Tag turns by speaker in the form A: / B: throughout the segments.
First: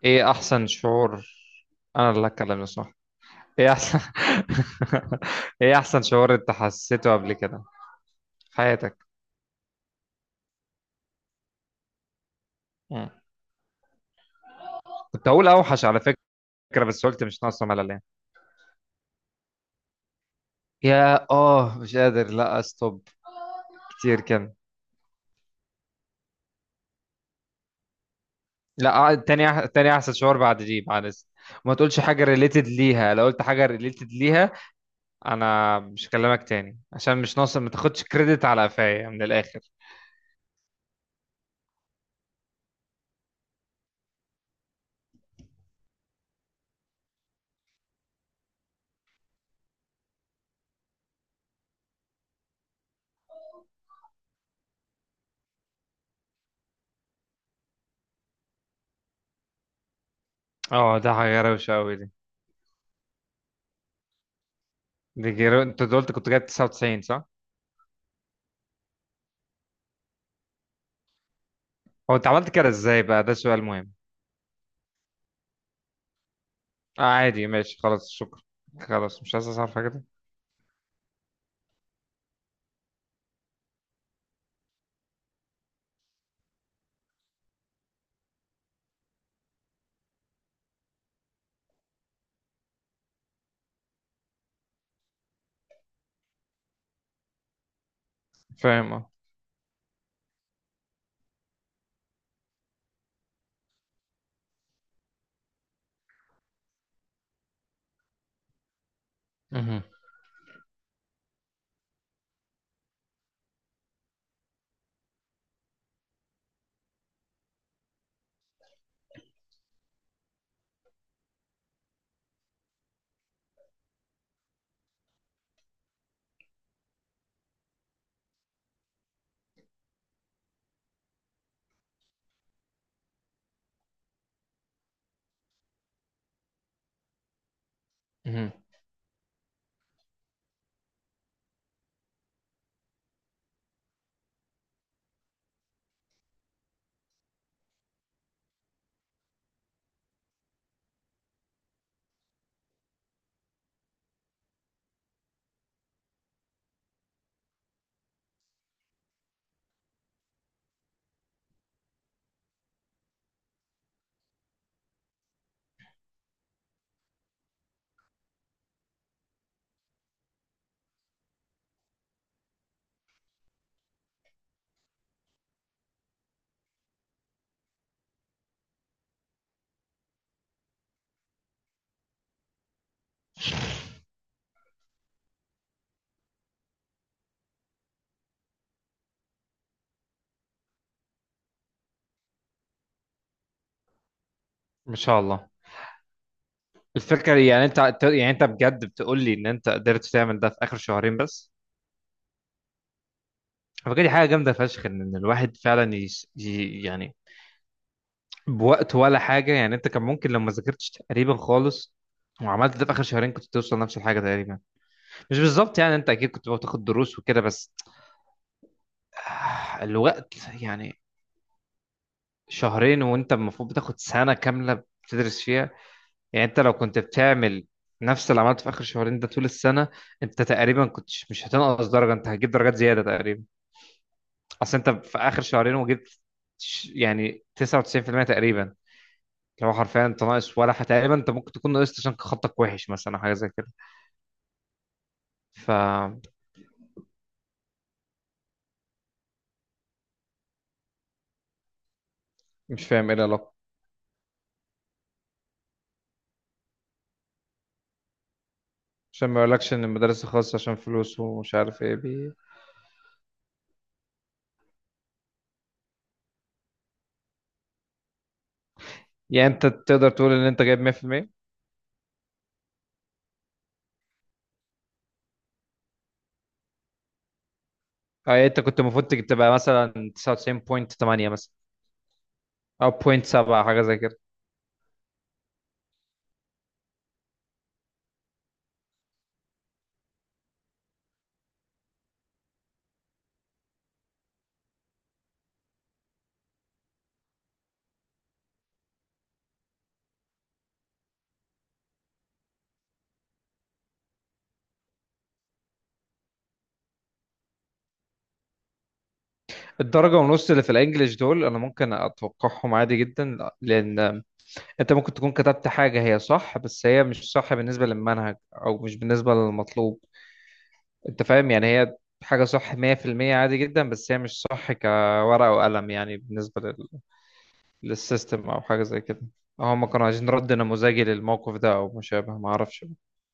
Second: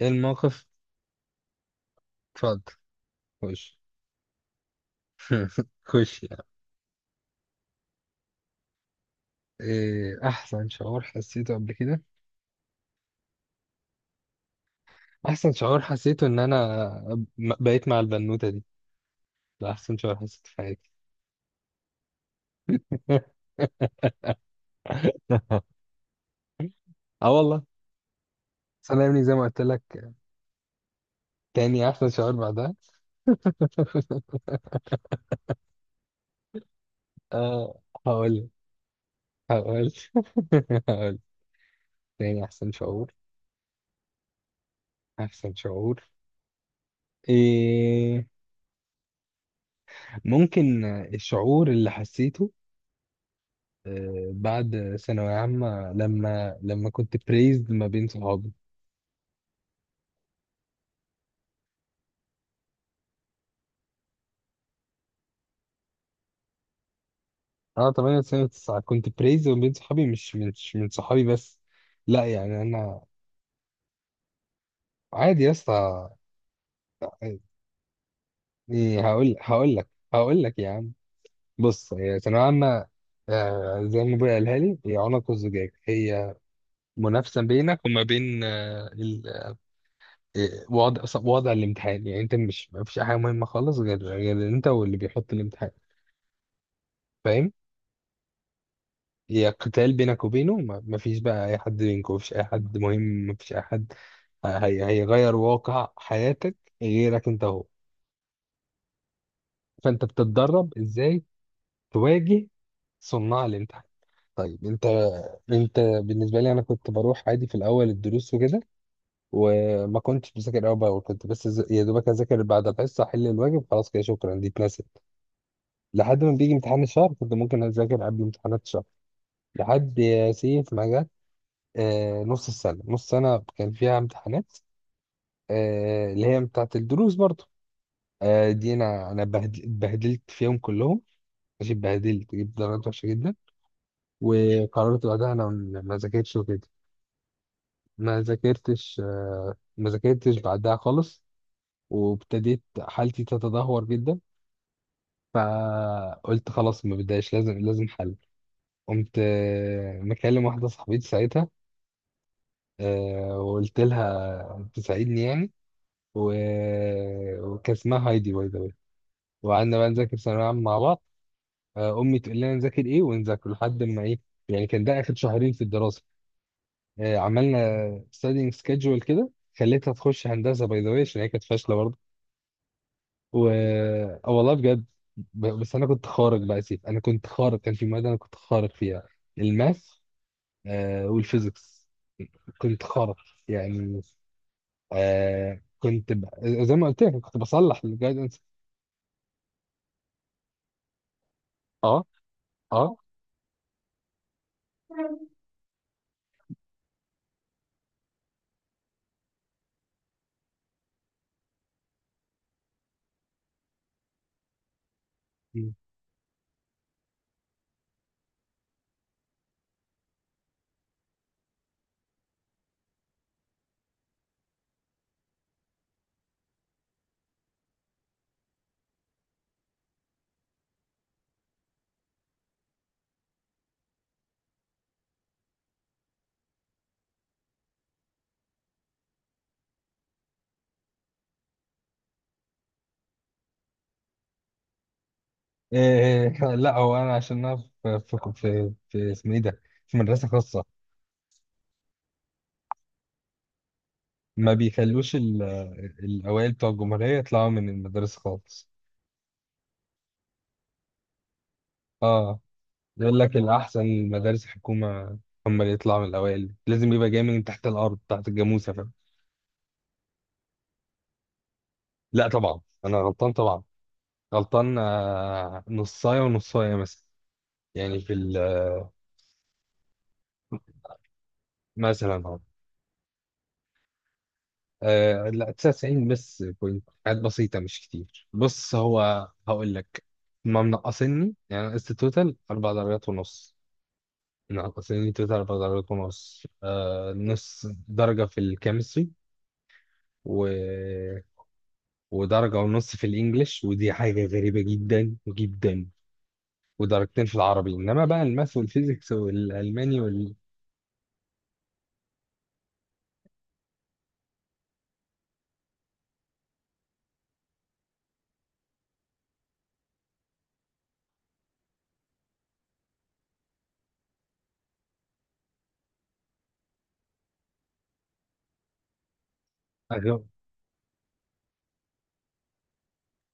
A: ايه
B: ايه
A: الموقف؟
B: احسن شعور؟ انا اللي
A: اتفضل.
B: هتكلم، صح؟ ايه
A: خش.
B: احسن ايه احسن
A: خش
B: شعور
A: يعني.
B: انت حسيته قبل كده في حياتك؟
A: ايه احسن شعور حسيته قبل كده؟
B: مم. كنت هقول
A: احسن شعور
B: اوحش على
A: حسيته
B: فكرة،
A: ان انا
B: بس قلت مش ناقصة
A: بقيت
B: ملل
A: مع
B: يعني.
A: البنوتة دي. ده احسن شعور حسيته في حياتي.
B: يا مش قادر لا استوب كتير كده.
A: اه والله.
B: لا
A: سلامني زي ما
B: تاني
A: قلت
B: تاني
A: لك.
B: احسن شعور بعد دي، بعد وما
A: تاني
B: تقولش
A: احسن
B: حاجة
A: شعور
B: ريليتد
A: بعدها.
B: ليها. لو قلت حاجة ريليتد ليها انا مش هكلمك تاني، عشان مش ناقصة ما
A: أه،
B: تاخدش كريدت
A: هقول
B: على قفايا من الاخر.
A: هقول هقول. تاني احسن شعور. احسن شعور إيه ممكن، الشعور اللي حسيته. آه، بعد ثانوية عامة لما كنت بريزد ما بين صحابي.
B: اه، ده حاجة روشة قوي دي. انت قلت كنت جايب 99، صح؟
A: أنا 8 سنة 9 كنت بريزد ما بين صحابي، مش من صحابي بس.
B: هو
A: لا
B: انت عملت
A: يعني
B: كده
A: أنا.
B: ازاي بقى؟ ده سؤال مهم.
A: عادي يا اسطى.
B: آه، عادي، ماشي، خلاص شكرا.
A: إيه،
B: خلاص مش
A: هقول
B: عايز
A: هقول
B: اعرف
A: لك
B: كده.
A: هقول لك يا عم. بص، هي ثانوية عامة. آه، زي ما ابويا قالها لي، هي عنق الزجاج، هي منافسة بينك وما بين وضع الامتحان. يعني انت مش، ما فيش حاجة مهمة خالص غير انت واللي بيحط الامتحان. فاهم؟
B: فاهم، اه.
A: هي قتال بينك وبينه، ما فيش بقى اي حد بينكم، ما فيش اي حد مهم، ما فيش اي حد. هي هيغير واقع حياتك غيرك انت هو.
B: مهم.
A: فانت بتتدرب ازاي تواجه صناع الامتحان. طيب، انت بالنسبه لي، انا كنت بروح عادي في الاول الدروس وكده، وما كنتش بذاكر اول باول. كنت بس، يا دوبك اذاكر بعد الحصه، احل الواجب، خلاص، كده، شكرا، دي اتنست، لحد ما بيجي امتحان الشهر. كنت ممكن اذاكر قبل امتحانات الشهر لحد يا سيف ما جه. آه، نص السنة، نص سنة كان فيها امتحانات، آه، اللي هي بتاعت الدروس برضو. آه،
B: مهم.
A: دي أنا اتبهدلت فيهم كلهم. ماشي، اتبهدلت، جبت درجات وحشة جدا، وقررت بعدها أنا، ما ذاكرتش وكده. ما ذاكرتش، آه، ما ذاكرتش بعدها خالص، وابتديت حالتي تتدهور جدا. فقلت خلاص، ما بداش، لازم حل. قمت، آه، مكلم واحدة صاحبتي ساعتها، آه، وقلت لها تساعدني يعني. و... وكان اسمها هايدي، باي ذا واي. وقعدنا بقى نذاكر ثانوية عامة مع بعض. آه، أمي تقول لنا نذاكر إيه ونذاكر لحد ما إيه. يعني كان ده آخر شهرين في الدراسة. آه، عملنا studying schedule كده. خليتها تخش هندسة باي ذا واي عشان هي كانت فاشلة برضه. و آه، والله بجد. بس أنا كنت خارق بقى يا سيف، أنا كنت خارق، كان في مادة أنا كنت خارق فيها، الماث، آه، والفيزيكس، كنت خارق يعني.
B: ما شاء الله.
A: آه، كنت ب... زي ما قلت لك،
B: الفكرة
A: كنت
B: يعني
A: بصلح
B: يعني
A: الجايدنس.
B: انت بجد بتقول لي ان انت قدرت تعمل ده في اخر شهرين بس؟
A: اه، اه.
B: فكرة دي حاجة جامدة فشخ، ان الواحد فعلا يعني بوقت ولا حاجة يعني. انت كان ممكن لو ما ذاكرتش تقريبا خالص وعملت ده في اخر شهرين، كنت توصل نفس الحاجة تقريبا. مش
A: مم.
B: بالظبط يعني، انت اكيد كنت بتاخد دروس وكده، بس الوقت يعني. شهرين وانت المفروض بتاخد سنة كاملة بتدرس فيها. يعني انت لو كنت بتعمل نفس اللي عملته في اخر شهرين ده طول السنة، انت تقريبا كنت مش هتنقص درجة، انت هتجيب درجات زيادة تقريبا. اصل انت في اخر شهرين وجبت يعني 99% تقريبا. لو حرفيا انت ناقص ولا تقريبا انت ممكن تكون ناقصت عشان خطك وحش مثلا أو حاجة زي كده.
A: إيه،
B: فمش
A: لا هو انا عشان انا في اسمه ايه ده، في مدرسه خاصه،
B: فاهم ايه العلاقة.
A: ما بيخلوش الاوائل بتوع الجمهوريه يطلعوا من المدارس خالص.
B: عشان ما يقولكش ان المدارس الخاصة عشان فلوس ومش عارف ايه
A: اه، يقول لك الاحسن المدارس الحكومه، هم اللي يطلعوا من الاوائل، لازم يبقى جاي من تحت الارض، تحت الجاموسه، فاهم.
B: يعني انت تقدر تقول ان انت جايب 100%؟
A: لا طبعا انا غلطان طبعا، غلطان، آه، نصايه ونصايه مثلا، يعني في
B: اه، يعني انت كنت المفروض تبقى مثلا 99.8 مثلا،
A: مثلا أهو.
B: او 0.7 حاجه زي كده.
A: آه لا، 99 بس بوينت، حاجات بسيطة مش كتير. بص هو هقول لك، ما منقصني، يعني نقصت توتال أربع درجات ونص. منقصني توتال أربع درجات ونص، آه، نص درجة في الكيمستري و... ودرجة ونص في الإنجليش، ودي حاجة غريبة جدا جدا، ودرجتين في العربي، إنما بقى الماث والفيزيكس والألماني
B: الدرجه
A: وال...
B: ونص اللي في الانجليش دول انا ممكن اتوقعهم عادي جدا، لان انت ممكن تكون كتبت حاجه هي صح، بس هي مش صح بالنسبه للمنهج او مش بالنسبه للمطلوب. انت فاهم يعني، هي حاجه صح 100% عادي جدا، بس هي مش صح كورقه وقلم يعني، بالنسبه للسيستم او حاجه زي كده. هم كانوا عايزين رد نموذجي للموقف ده او مشابه، ما اعرفش.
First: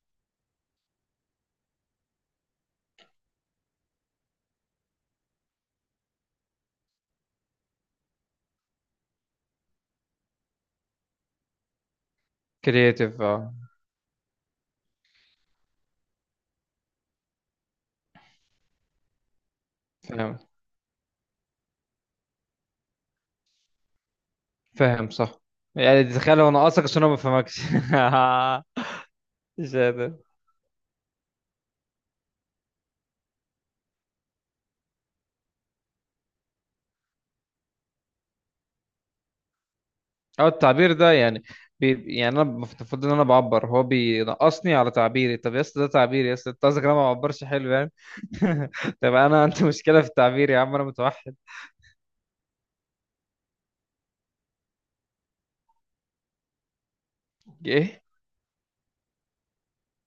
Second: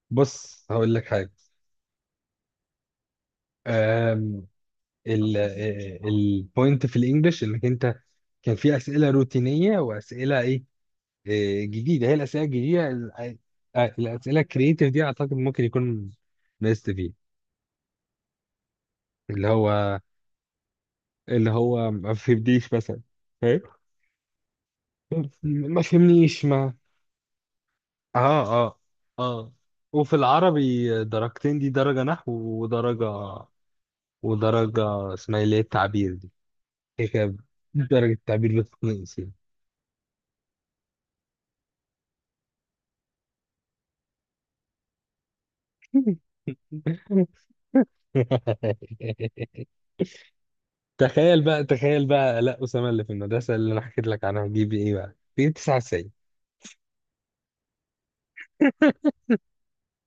A: بص، هقول لك حاجة. آم، ال البوينت في الانجليش، انك انت كان في اسئله روتينيه واسئله ايه، آه، جديده. هي الاسئله الجديده،
B: كرييتيف، اه.
A: آه، الاسئله الكرييتيف دي، اعتقد ممكن يكون مست فيه، اللي هو
B: فاهم.
A: اللي هو ما فهمنيش مثلا. فاهم.
B: فاهم، صح.
A: ما
B: يعني تخيل
A: فهمنيش،
B: لو انا
A: ما...
B: قاصك عشان انا ما بفهمكش.
A: اه، اه، اه.
B: مش قادر.
A: وفي العربي درجتين، دي درجه نحو، ودرجه اسمها إيه، اللي هي التعبير دي. هي كده، درجه التعبير بتتنقص يعني.
B: او التعبير ده يعني، بي يعني انا المفروض ان انا بعبر، هو بينقصني على تعبيري؟ طب يا اسطى ده تعبيري يا اسطى، انت قصدك إن انا ما بعبرش حلو يعني؟ طب انا عندي مشكله في التعبير يا عم، انا متوحد.
A: تخيل بقى لا، أسامة اللي في المدرسة اللي أنا حكيت لك عنها، جيب إيه بقى؟ جيب 99.
B: ايه؟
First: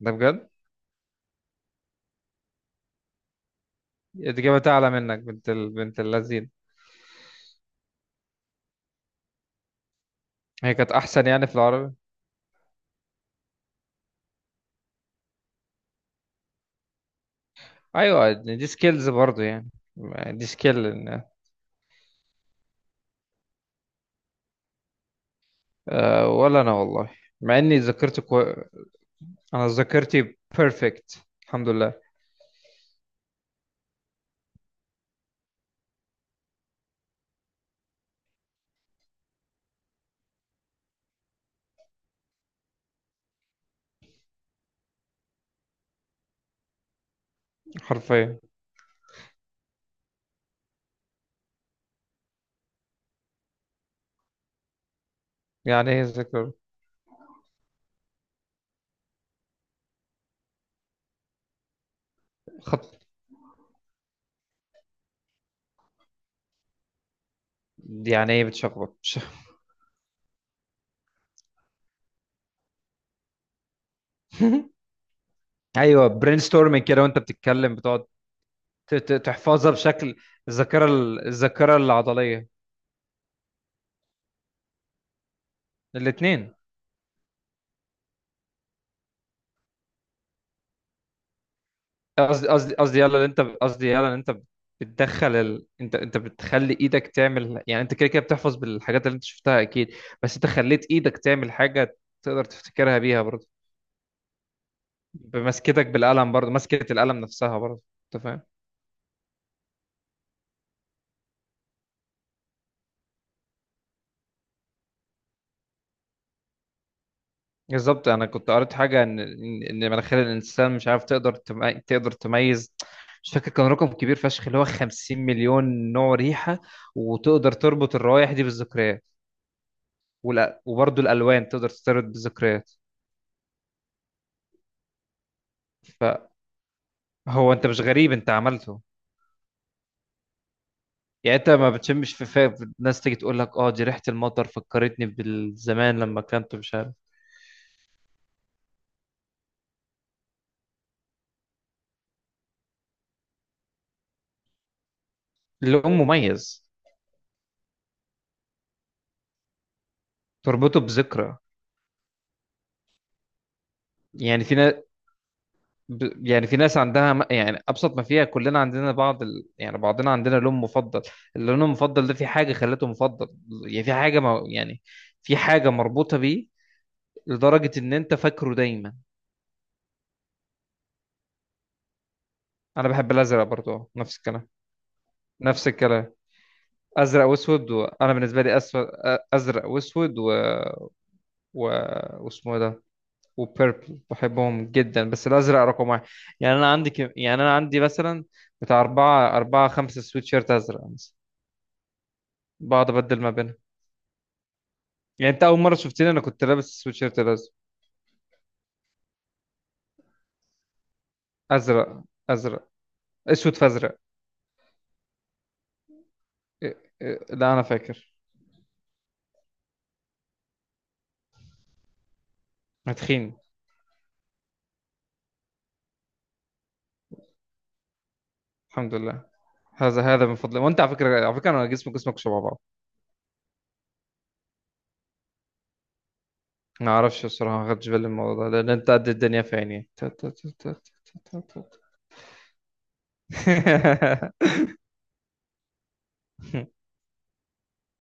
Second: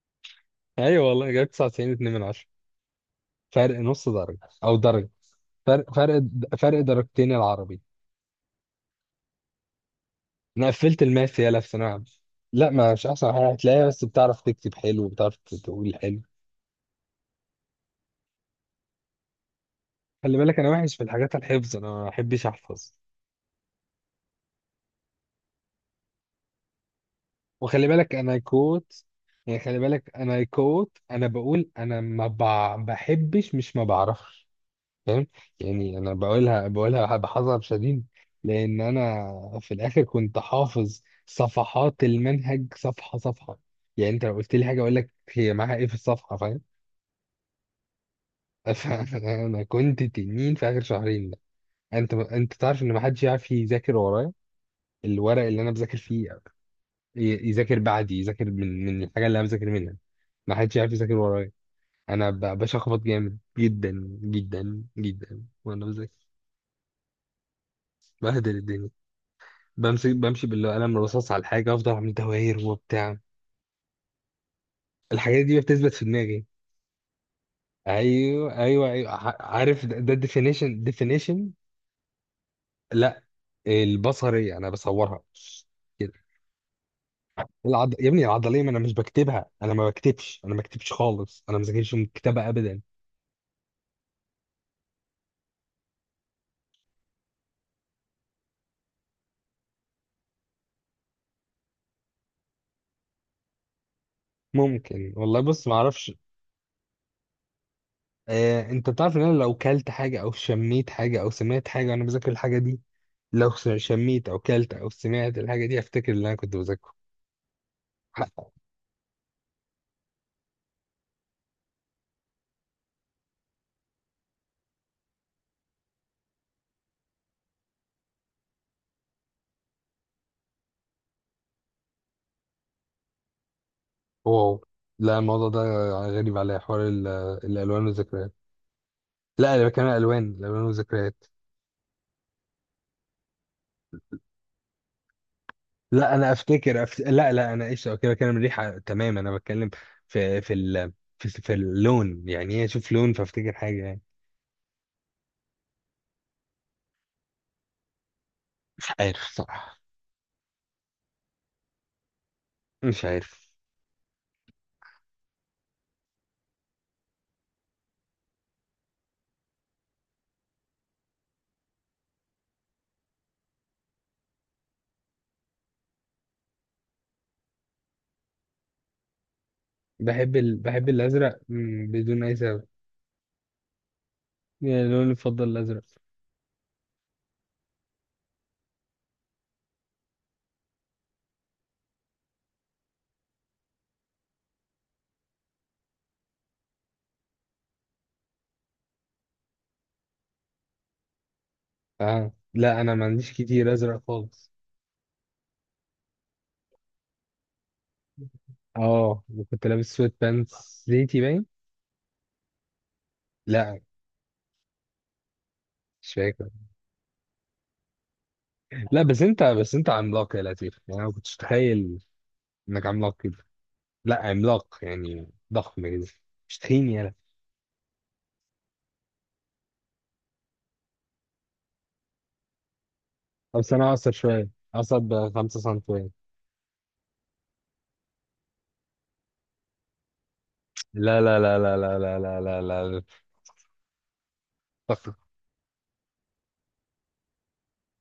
B: ده بجد؟
A: أيوه والله جايب 99 2 من 10، فرق نص درجة
B: الاجابه
A: أو
B: تعلى
A: درجة،
B: منك بنت
A: فرق،
B: بنت
A: فرق
B: اللذين.
A: فرق درجتين العربي. أنا
B: هي كانت
A: قفلت
B: احسن
A: الماث
B: يعني في
A: يالا في ثانوية
B: العربي.
A: عامة. لا، ما مش أحسن حاجة هتلاقيها، بس بتعرف تكتب حلو وبتعرف تقول حلو.
B: ايوه، دي سكيلز برضو يعني.
A: خلي
B: دي
A: بالك أنا
B: سكيل.
A: وحش في
B: إن-
A: الحاجات الحفظ، أنا ما بحبش أحفظ.
B: ولا انا والله، مع اني
A: وخلي بالك
B: ذاكرت.
A: أنا كوت، يعني
B: انا
A: خلي بالك
B: ذاكرتي
A: أنا كوت،
B: بيرفكت
A: أنا
B: الحمد
A: بقول،
B: لله.
A: أنا ما بع- بحبش، مش ما بعرفش. فاهم. يعني انا بقولها بحذر شديد، لان انا في الاخر كنت حافظ صفحات المنهج صفحه صفحه. يعني انت لو قلت لي حاجه اقول لك هي معاها ايه في الصفحه. فاهم.
B: حرفيا.
A: فانا كنت تنين في اخر شهرين ده. انت تعرف ان ما حدش يعرف يذاكر ورايا، الورق اللي انا
B: يعني
A: بذاكر
B: ايه
A: فيه،
B: ذاكر؟
A: يذاكر بعدي، يذاكر من الحاجه اللي انا بذاكر منها. ما حدش يعرف يذاكر ورايا. انا
B: خط.
A: بشخبط جامد جدا جدا جدا وانا بذاكر،
B: يعني ايه
A: بهدل الدنيا،
B: بتشخبط؟
A: بمسك، بمشي بالقلم الرصاص على الحاجة، أفضل أعمل دواير وبتاع. الحاجات دي بتثبت في
B: ايوه، برين
A: دماغي.
B: ستورمنج كده وانت بتتكلم، بتقعد
A: أيوه، أيوه، أيوه،
B: تحفظها
A: عارف، ده
B: بشكل
A: definition
B: الذاكره الذاكره العضليه.
A: لا، البصرية أنا بصورها كده.
B: الاثنين.
A: يا ابني العضلية، ما أنا مش بكتبها، أنا ما بكتبش خالص، أنا ما ذاكرش من الكتابة
B: قصدي
A: أبدا.
B: قصدي، يلا اللي انت، قصدي يلا اللي انت بتدخل انت انت بتخلي ايدك تعمل، يعني انت كده كده بتحفظ بالحاجات اللي انت شفتها اكيد، بس انت خليت ايدك تعمل حاجه تقدر تفتكرها بيها برضه.
A: ممكن والله، بص ما
B: بمسكتك
A: أعرفش.
B: بالقلم برضه، مسكه القلم نفسها برضه. انت فاهم.
A: آه، أنت بتعرف إن أنا لو كلت حاجة أو شميت حاجة أو سمعت حاجة وأنا بذاكر الحاجة دي، لو شميت أو كلت أو سمعت الحاجة دي، أفتكر اللي أنا كنت بذاكره.
B: بالظبط، انا كنت قريت حاجه ان ان مناخير الانسان، مش عارف، تقدر تقدر تميز، مش فاكر كان رقم كبير فشخ، اللي هو 50 مليون نوع ريحه، وتقدر تربط الروائح دي بالذكريات. وبرضه الالوان تقدر ترتبط بالذكريات.
A: واو. لا، الموضوع ده غريب عليا، حوار
B: فهو انت مش
A: الالوان
B: غريب، انت
A: والذكريات.
B: عملته.
A: لا انا بتكلم عن الالوان والذكريات.
B: يعني انت ما بتشمش في فاق الناس تيجي تقول لك اه دي ريحه المطر فكرتني بالزمان
A: لا
B: لما
A: انا
B: كنت مش
A: افتكر،
B: عارف.
A: لا لا، انا ايش كده بتكلم الريحه، تمام. انا بتكلم في في ال... في اللون. يعني ايه اشوف لون فافتكر حاجه يعني.
B: اللون مميز،
A: مش عارف صراحه.
B: تربطه بذكرى.
A: مش عارف.
B: يعني في ناس يعني في ناس عندها يعني ابسط ما فيها كلنا عندنا بعض يعني بعضنا عندنا لون مفضل. اللون المفضل ده في حاجه خلته مفضل، يعني في حاجه ما... يعني في حاجه مربوطه بيه لدرجه ان انت فاكره دايما.
A: بحب الازرق، مم، بدون اي سبب.
B: انا بحب الازرق برضو، نفس الكلام.
A: يعني اللون المفضل
B: نفس
A: الازرق.
B: الكلام. ازرق واسود، وانا بالنسبه لي اسود، ازرق واسود، و... واسمه إيه ده، وبيربل، بحبهم جدا، بس الازرق رقم واحد. يعني انا عندي يعني انا عندي مثلا بتاع اربعه اربعه خمسه سويت شيرت ازرق مثلا،
A: اه لا،
B: بقعد
A: انا ما
B: ابدل ما
A: عنديش
B: بينها.
A: كتير ازرق خالص.
B: يعني انت اول مره شفتني انا كنت لابس سويتشيرت الازرق.
A: اه، وكنت لابس سويت بانس زيتي باين.
B: ازرق. ازرق. اسود في
A: لا،
B: ازرق.
A: مش فاكر.
B: إيه- إيه، لا انا فاكر.
A: لا بس انت، عملاق يا لطيف. يعني انا ما كنتش متخيل انك
B: أنا
A: عملاق
B: تخين،
A: كده. لا عملاق يعني، ضخم كده، مش تخين يا لطيف.
B: الحمد لله. هذا هذا من فضلك. وانت على فكره، على فكره، انا جسمي جسمك شبه بعض.
A: بس انا اقصر شويه، اقصر بخمسة سنتيمتر.
B: ما اعرفش الصراحه، ما خدتش بالي من الموضوع ده لان انت قد الدنيا في عيني.
A: لا
B: تا-
A: لا
B: تا-
A: لا لا
B: تا-
A: لا لا لا لا لا.
B: تا.
A: لا.